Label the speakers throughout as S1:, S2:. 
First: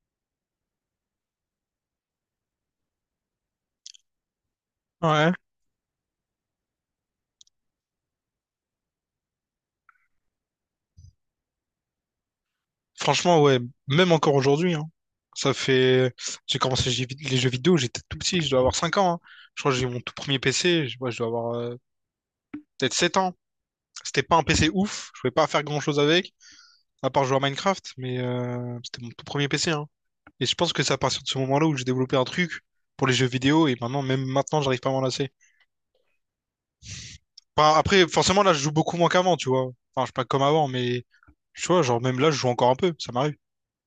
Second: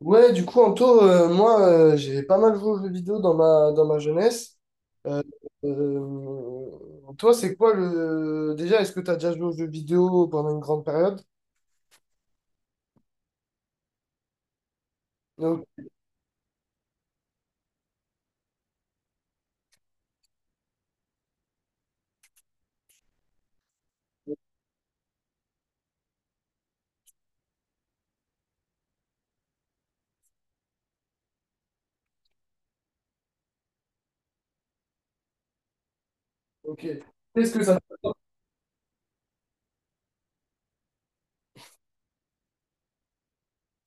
S1: Ouais, du coup, Anto, moi, j'ai pas mal joué aux jeux vidéo dans ma jeunesse. Euh,
S2: Ouais,
S1: euh, Toi, Déjà, est-ce que tu as déjà joué aux jeux vidéo pendant une grande période?
S2: franchement, ouais, même encore aujourd'hui, hein. Ça
S1: Non.
S2: fait. J'ai commencé les les jeux vidéo, j'étais tout petit, je dois avoir 5 ans. Hein. Je crois que j'ai eu mon tout premier PC, je dois avoir peut-être 7 ans. C'était pas un PC ouf, je pouvais pas faire grand-chose avec, à part jouer à Minecraft, mais c'était mon tout premier PC. Hein. Et je pense que c'est à partir de ce moment-là où j'ai développé un truc pour les jeux vidéo, et maintenant, même maintenant, j'arrive pas à m'en lasser.
S1: Ok. Qu'est-ce que
S2: Enfin,
S1: ça...
S2: après, forcément, là, je joue beaucoup moins qu'avant, tu vois. Enfin, je suis pas comme avant, mais tu vois, genre, même là, je joue encore un peu, ça m'arrive.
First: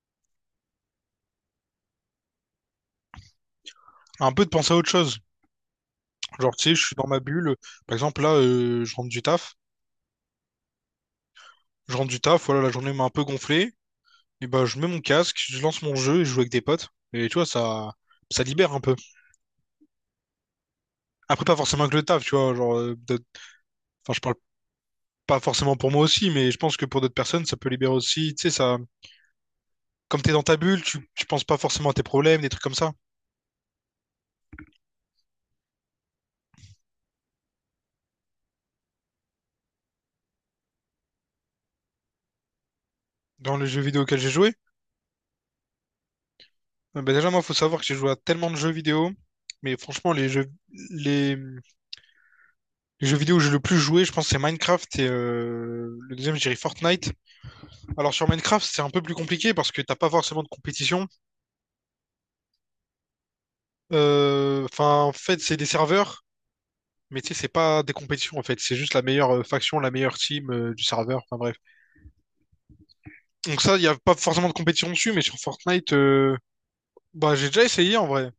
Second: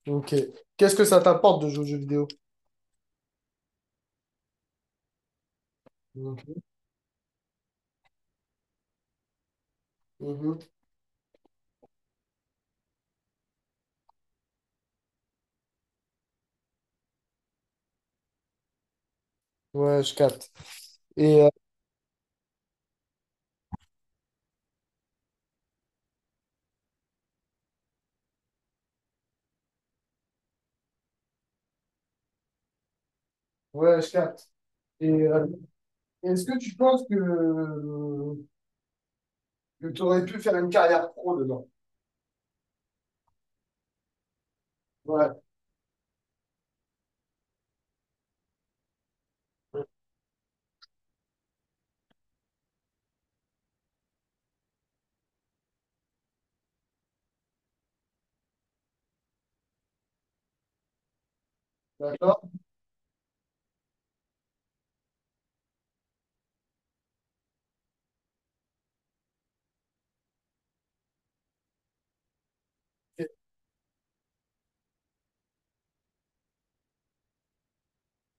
S1: Ok. Qu'est-ce que ça t'apporte de jouer aux jeux vidéo?
S2: Un peu de penser à autre chose. Genre,
S1: Mhm.
S2: tu sais, je suis dans ma bulle. Par exemple, là, je rentre du taf.
S1: Mhm.
S2: Je rentre du taf, voilà, la journée m'a un peu gonflé. Et bah, je mets mon casque, je lance mon jeu et je joue avec des potes. Et tu vois, ça libère un peu.
S1: Ouais, je capte. Et,
S2: Après, pas forcément que le taf, tu vois. Genre, enfin, je parle pas forcément pour moi aussi, mais je pense que pour d'autres personnes, ça peut libérer aussi. Tu sais, ça, comme t'es dans ta bulle, tu penses pas forcément à tes problèmes, des trucs comme ça.
S1: ouais, je capte. Et est-ce que tu penses que tu aurais pu faire une carrière pro dedans?
S2: Dans les jeux vidéo auxquels j'ai joué,
S1: Ouais.
S2: bah déjà, moi, faut savoir que j'ai joué à tellement de jeux vidéo. Mais franchement, les jeux vidéo où j'ai le plus joué, je pense, c'est Minecraft et le deuxième, je dirais Fortnite. Alors, sur Minecraft, c'est un peu plus compliqué parce que t'as pas forcément de compétition.
S1: D'accord.
S2: Enfin, en fait, c'est des serveurs, mais tu sais, c'est pas des compétitions, en fait. C'est juste la meilleure faction, la meilleure team du serveur. Enfin, bref.
S1: Ok.
S2: Donc, ça, il y a pas forcément de compétition dessus, mais sur Fortnite, bah, j'ai déjà essayé en vrai.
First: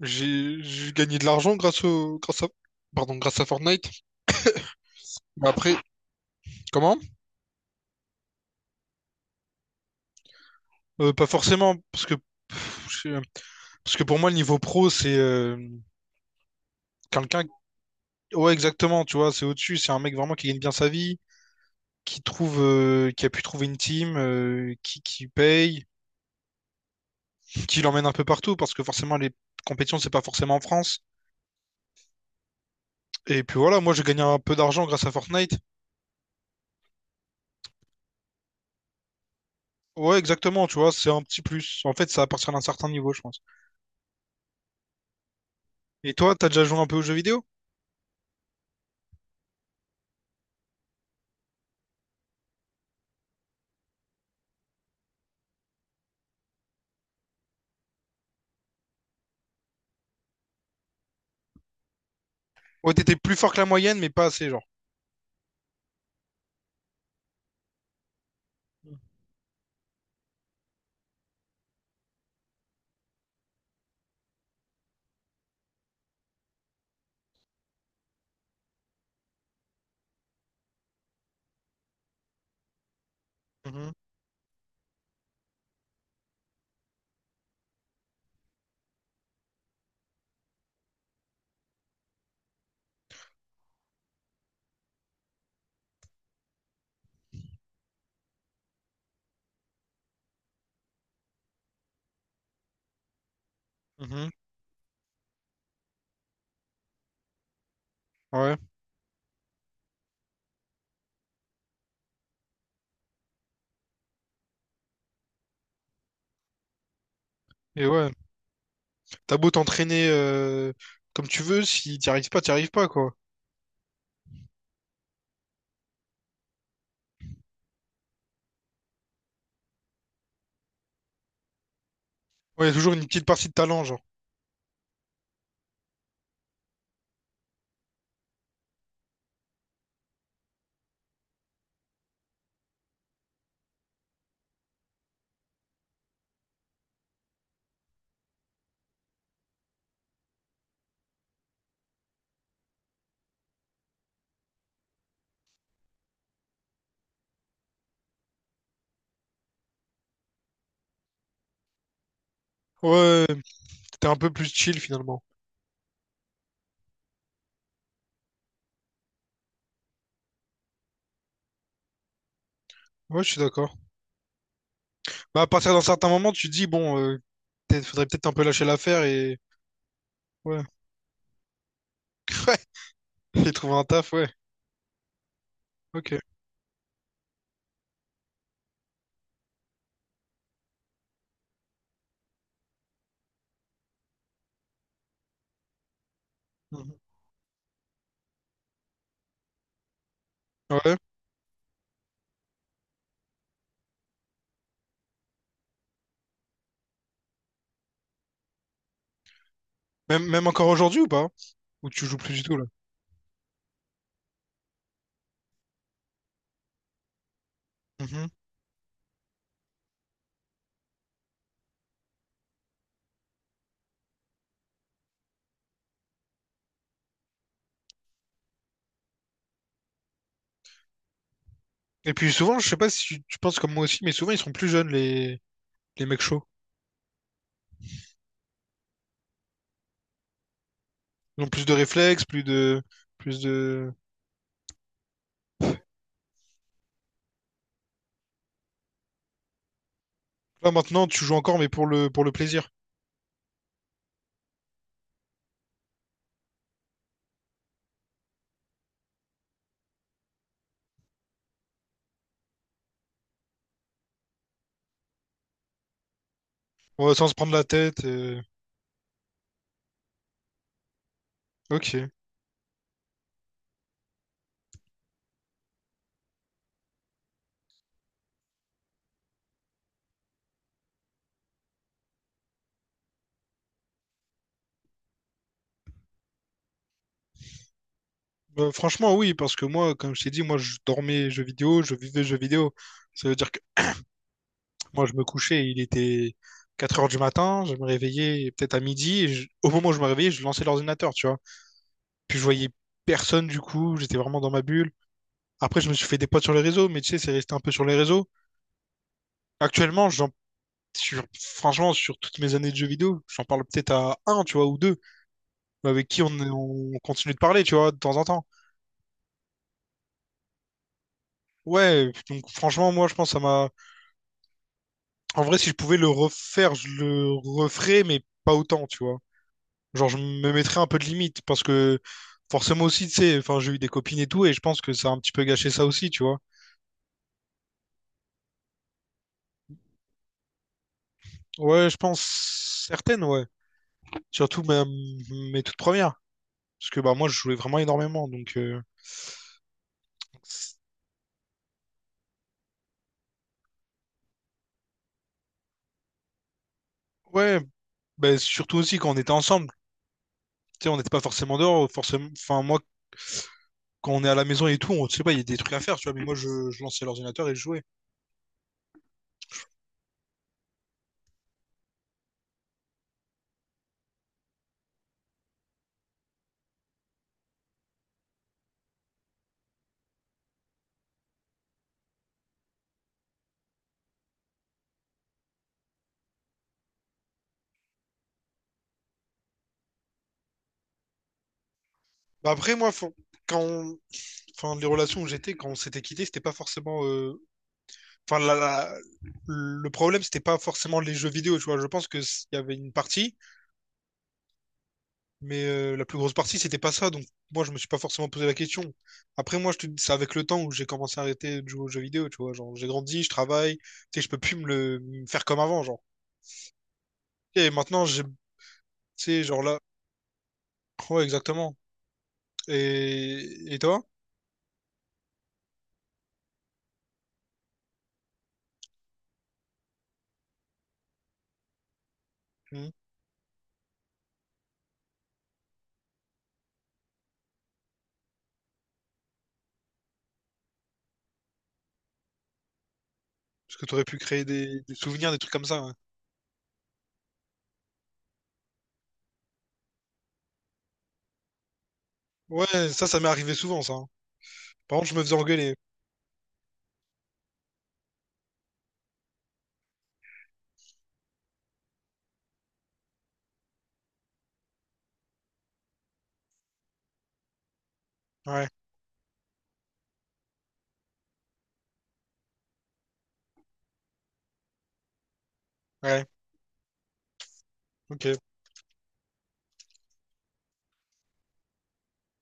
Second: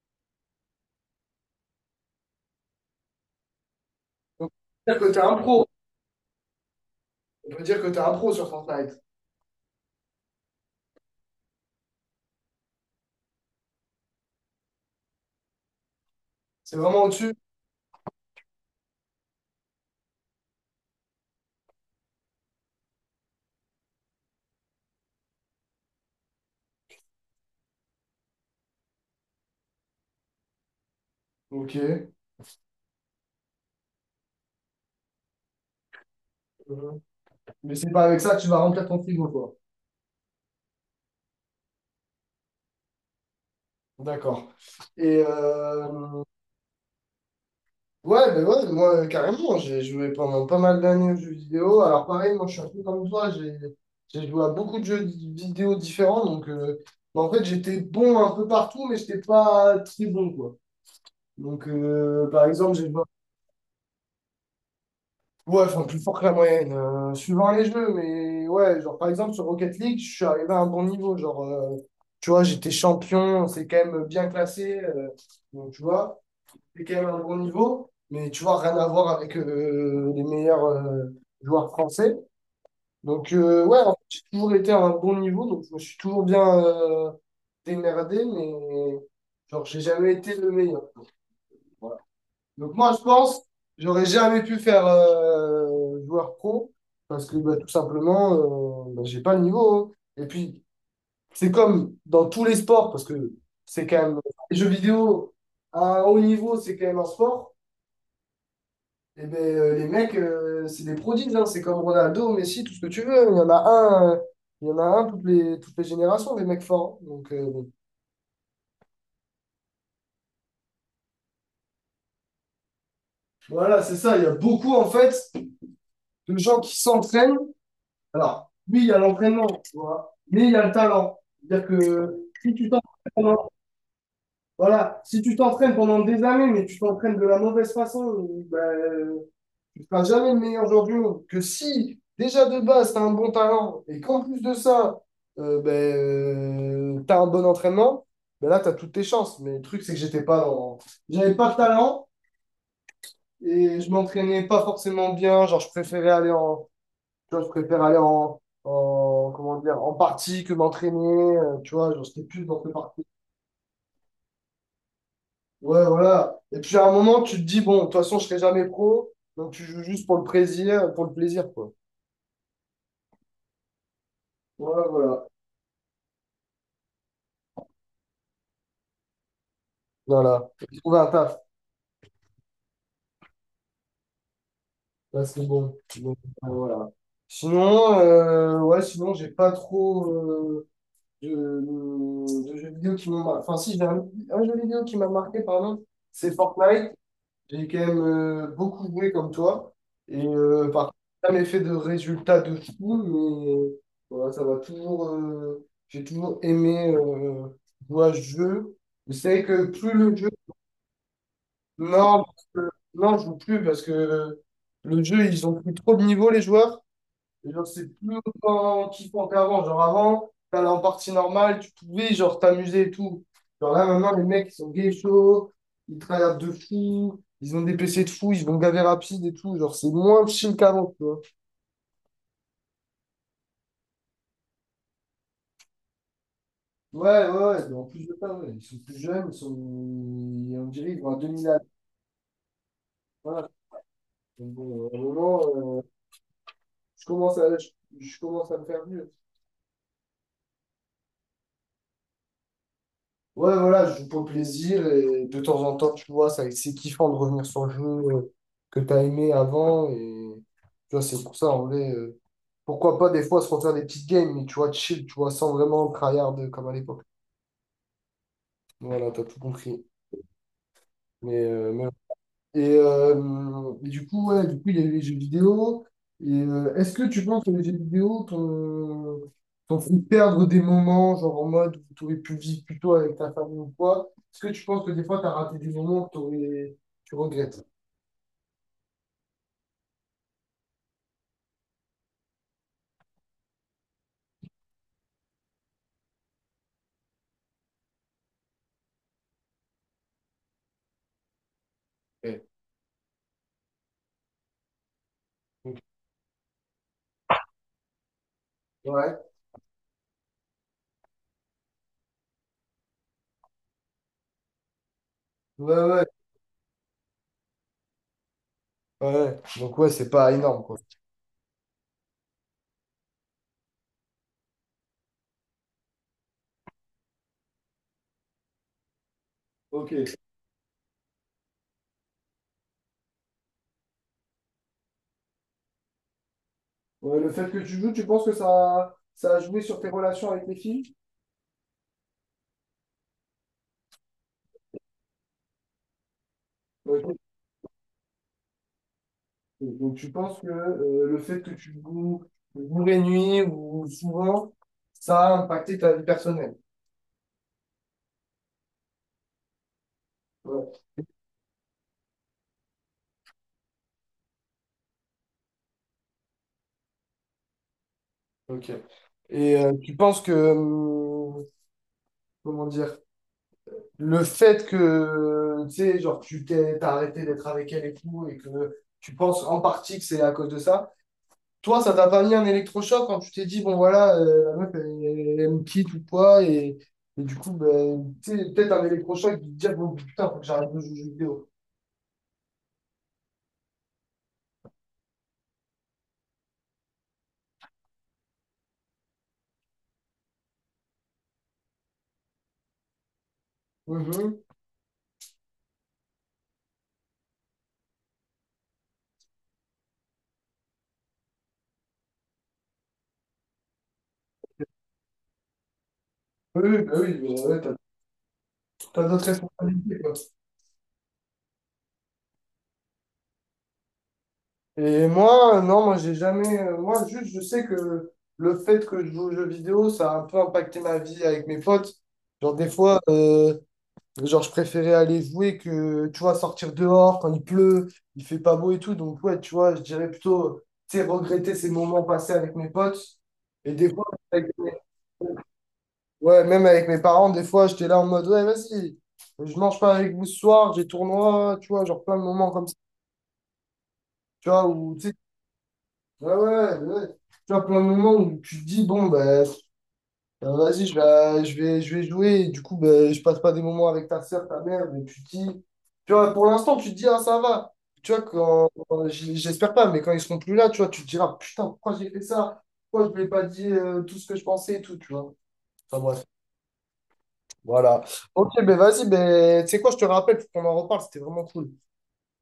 S2: J'ai gagné de l'argent grâce au, grâce à, pardon, grâce à Fortnite.
S1: Donc, c'est-à-dire que t'es un
S2: Bah,
S1: pro.
S2: après, comment?
S1: On peut dire que tu es un pro sur Fortnite.
S2: Pas forcément, parce que pff, je sais- parce que pour moi, le niveau pro, c'est
S1: C'est vraiment au-dessus.
S2: quelqu'un. Ouais, exactement, tu vois, c'est au-dessus. C'est un mec vraiment qui gagne bien sa vie, qui trouve, qui a pu trouver une team, qui paye, qui l'emmène un peu partout, parce que forcément, les compétitions, c'est pas forcément en France.
S1: Ok.
S2: Et puis voilà, moi, j'ai gagné un peu d'argent grâce à Fortnite.
S1: Mm-hmm. Mais c'est pas avec ça que tu vas remplir ton frigo, quoi.
S2: Ouais, exactement, tu vois, c'est un petit plus. En fait, ça à partir d'un certain niveau, je pense.
S1: D'accord. Et
S2: Et toi, t'as déjà joué un peu aux jeux vidéo?
S1: ouais, ben ouais, moi, carrément, j'ai joué pendant pas mal d'années aux jeux vidéo. Alors, pareil, moi, je suis un peu comme toi, j'ai joué à beaucoup de jeux vidéo différents. Donc, bah, en fait, j'étais bon un peu partout, mais j'étais pas très bon, quoi. Donc, par exemple, j'ai
S2: Ouais,
S1: joué.
S2: t'étais plus fort que la moyenne, mais pas assez, genre.
S1: Ouais, enfin, plus fort que la moyenne, suivant les jeux, mais ouais, genre
S2: Mm.
S1: par exemple sur Rocket League, je suis arrivé à un bon niveau, genre, tu vois, j'étais champion, c'est quand même bien classé, donc tu vois, c'est quand même un bon niveau, mais tu vois, rien à voir avec les meilleurs joueurs français. Donc ouais, en
S2: Mhm,
S1: fait, j'ai toujours été à un bon niveau, donc je me suis toujours bien démerdé, mais genre, j'ai jamais été le meilleur. Donc moi, je pense, j'aurais jamais pu faire joueur pro parce que bah, tout simplement, bah, j'ai pas le niveau. Hein. Et puis, c'est comme dans tous les sports, parce que c'est quand même,
S2: mhm.
S1: enfin, les jeux vidéo à un haut niveau, c'est quand même un sport.
S2: Ouais,
S1: Et ben les mecs, c'est des prodiges. Hein. C'est comme Ronaldo, Messi, tout ce que tu veux. Hein. Il y en a un, il y en a un toutes les générations, des mecs forts. Hein. Donc bon.
S2: et ouais, t'as beau t'entraîner comme tu veux, si t'y arrives pas, t'y arrives pas, quoi.
S1: Voilà, c'est ça. Il y a beaucoup en fait de gens qui s'entraînent. Alors, oui, il y a l'entraînement, tu vois, mais il y a le talent. C'est-à-dire que si
S2: Ouais,
S1: tu
S2: y a
S1: t'entraînes
S2: toujours une petite partie
S1: pendant,
S2: de talent, genre.
S1: voilà, si tu t'entraînes pendant des années, mais tu t'entraînes de la mauvaise façon, ben, tu ne seras jamais le meilleur joueur du monde. Que si, déjà de base, tu as un bon talent et qu'en plus de ça, ben, tu as un bon entraînement, ben là, tu as toutes tes chances. Mais le truc, c'est que j'étais pas dans. J'avais pas de talent et je m'entraînais pas forcément bien. Genre, je préférais aller en, tu vois, je préfère aller en, comment dire, en partie que m'entraîner. Tu vois, genre, c'était plus dans le parti.
S2: Ouais. T'es un peu plus chill finalement.
S1: Ouais, voilà. Et puis à un moment, tu te dis, bon, de toute façon, je serai jamais pro. Donc tu joues juste pour le plaisir, quoi.
S2: Ouais, je suis d'accord.
S1: Voilà, voilà.
S2: Bah, à partir d'un certain moment, tu te dis, bon, faudrait peut-être un peu lâcher l'affaire et.
S1: Voilà.
S2: Ouais.
S1: J'ai trouvé un taf.
S2: Ouais. Et trouver un taf, ouais.
S1: Là, c'est bon.
S2: Ok.
S1: Donc, voilà. Sinon, ouais, sinon, j'ai pas trop de, de jeux vidéo qui m'ont marqué. Enfin, si, j'ai un jeu vidéo qui m'a marqué, pardon. C'est Fortnite.
S2: Mhm.
S1: J'ai quand même beaucoup joué comme toi. Et par contre,
S2: Ouais.
S1: j'ai jamais fait de résultats de fou, mais voilà, ça va toujours. J'ai toujours aimé jouer à ce jeu. Je sais que plus le
S2: Même,
S1: jeu.
S2: même encore aujourd'hui ou pas? Ou tu joues
S1: Non,
S2: plus du tout là?
S1: non, je joue plus parce que le jeu, ils ont pris trop de niveau, les joueurs. Et genre, c'est plus
S2: Mhm.
S1: autant kiffant qu'avant. Genre, avant, t'allais en partie normale, tu pouvais, genre, t'amuser et tout. Genre, là, maintenant, les mecs, ils sont gay chauds, ils travaillent de fou, ils ont des PC de fou, ils vont gaver rapide et tout. Genre, c'est moins chill qu'avant, tu vois.
S2: Et puis souvent, je sais pas si tu penses comme moi aussi, mais souvent ils sont plus jeunes, les mecs chauds.
S1: Ouais, ouais, ouais. Mais en plus de ça, ouais, ils sont plus jeunes, on dirait qu'ils vont à
S2: Ils
S1: 2000
S2: ont
S1: à l'heure.
S2: plus de réflexes, plus de. Plus
S1: Voilà.
S2: de.
S1: Donc, bon, à un moment, euh, je commence à... je je commence à me faire vieux.
S2: Là maintenant, tu joues encore, mais pour le plaisir.
S1: Ouais, voilà, je joue pour le plaisir et de temps en temps, tu vois, ça, c'est kiffant de revenir sur le jeu que tu as aimé avant. Et tu vois, c'est pour ça, en vrai, pourquoi pas des fois se refaire des petites games, mais tu vois, chill, tu vois, sans vraiment tryhard comme à l'époque.
S2: Ouais, sans se prendre la tête.
S1: Voilà, t'as tout compris. Mais
S2: Ok.
S1: et du coup, ouais, du coup, il y a les jeux vidéo. Et est-ce que tu penses que les jeux vidéo t'ont fait perdre des moments, genre en mode où tu aurais pu vivre plutôt avec ta famille ou quoi? Est-ce que tu penses que des fois, tu as raté des moments que tu regrettes?
S2: Franchement, oui, parce que moi, comme je t'ai dit, moi, je dormais jeux vidéo, je vivais jeux vidéo. Ça veut dire que moi, je me couchais, il était 4 heures du matin, je me réveillais peut-être à midi, et au moment où je me réveillais, je lançais l'ordinateur, tu vois. Puis
S1: Ouais,
S2: je voyais personne, du coup, j'étais vraiment dans ma bulle.
S1: ok.
S2: Après, je me suis fait des potes sur les réseaux, mais tu sais, c'est resté un peu sur les réseaux.
S1: Ouais,
S2: Actuellement, franchement, sur toutes mes années de jeux vidéo, j'en parle peut-être à un, tu vois, ou deux,
S1: ouais.
S2: mais
S1: Ouais.
S2: avec qui on continue de parler, tu vois, de temps en temps.
S1: Ouais. Donc, ouais, c'est pas énorme, quoi.
S2: Ouais, donc franchement, moi, je pense que ça m'a. En vrai, si je pouvais le refaire, je le referais, mais pas autant, tu vois.
S1: Ok.
S2: Genre, je me mettrais un peu de limite parce que forcément aussi, tu sais, enfin, j'ai eu des copines et tout, et je pense que ça a un petit peu gâché ça aussi, tu vois.
S1: Ouais, le fait que tu joues, tu penses que ça a joué sur tes relations avec les filles?
S2: Ouais, je pense certaines, ouais. Surtout mes toutes premières. Parce que bah
S1: Ok.
S2: moi, je jouais vraiment énormément, donc
S1: Donc tu penses que
S2: c'est-
S1: le fait que tu joues jour et nuit ou souvent, ça a impacté ta vie personnelle.
S2: ouais, bah, surtout aussi quand on était ensemble.
S1: Ouais,
S2: Tu sais, on n'était pas forcément dehors, forcément. Enfin, moi, quand on est à la maison et tout, on sait pas, il y a des trucs à faire, tu vois. Mais moi, je lançais l'ordinateur et je jouais.
S1: ok. Et tu penses que, comment dire, le fait que, tu sais, genre, t'as arrêté d'être avec elle et tout, et que tu penses en partie que c'est à cause de ça, toi, ça t'a pas mis un électrochoc quand tu t'es dit, bon, voilà, la meuf, elle, elle me quitte ou quoi, et du coup, ben, tu sais, peut-être un électrochoc de te dire, bon, putain, faut que j'arrête de jouer aux jeux
S2: Bah, après, moi, quand enfin, les relations où j'étais quand on s'était quitté, c'était pas forcément. Enfin, le problème, c'était pas forcément les jeux vidéo, tu vois. Je pense qu'il y avait une partie,
S1: vidéo.
S2: mais la plus grosse partie, c'était pas ça. Donc, moi, je me suis pas forcément posé la question. Après, moi, je te dis, c'est avec le temps où j'ai commencé à arrêter de jouer aux jeux vidéo, tu vois. Genre, j'ai grandi, je travaille, tu sais, je peux plus me le me faire comme avant, genre.
S1: Oui, oui, bah oui, ouais,
S2: Ok, et
S1: t'as,
S2: maintenant, j'ai, tu
S1: t'as d'autres
S2: sais, genre là.
S1: responsabilités, quoi.
S2: Ouais, exactement. Et toi?
S1: Et moi, non, moi, j'ai jamais. Moi, juste, je sais que le fait que je joue aux jeux vidéo, ça a un peu impacté ma vie avec mes potes. Genre, des
S2: Hmm.
S1: fois, genre, je préférais aller jouer que, tu vois, sortir dehors quand il pleut, il fait pas beau et tout. Donc, ouais, tu vois, je dirais plutôt, tu sais, regretter ces moments passés avec mes potes. Et
S2: Parce que
S1: des
S2: t'aurais
S1: fois,
S2: pu créer
S1: avec mes-
S2: des souvenirs, des trucs comme ça.
S1: ouais, même avec mes parents, des fois, j'étais là en mode, ouais, vas-y, je mange pas avec vous ce soir, j'ai tournoi, tu vois, genre plein de moments
S2: Ouais,
S1: comme ça.
S2: ouais, ça m'est arrivé souvent, ça. Hein.
S1: Tu vois, où
S2: Par
S1: tu
S2: contre,
S1: sais,
S2: je me faisais engueuler.
S1: ouais, ouais, ouais. Tu vois, plein de moments où tu te dis, bon, ben, vas-y, je vais jouer, et du coup, ben, je passe pas des moments avec ta soeur, ta mère, mais tu te dis, tu vois, pour l'instant, tu te dis, ah, ça va. Tu vois,
S2: Ouais,
S1: j'espère pas, mais quand ils seront plus là, tu vois, tu te diras, putain, pourquoi j'ai fait ça? Pourquoi je ne lui ai pas dit tout ce que je pensais et tout, tu vois. Enfin, bref,
S2: ouais,
S1: voilà.
S2: ok.
S1: Ok, ben, vas-y, ben, tu sais quoi, je te rappelle, faut qu'on en reparle, c'était vraiment cool.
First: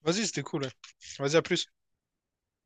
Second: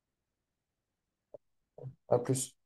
S2: Vas-y, c'était cool. Ouais. Vas-y, à plus.
S1: À plus.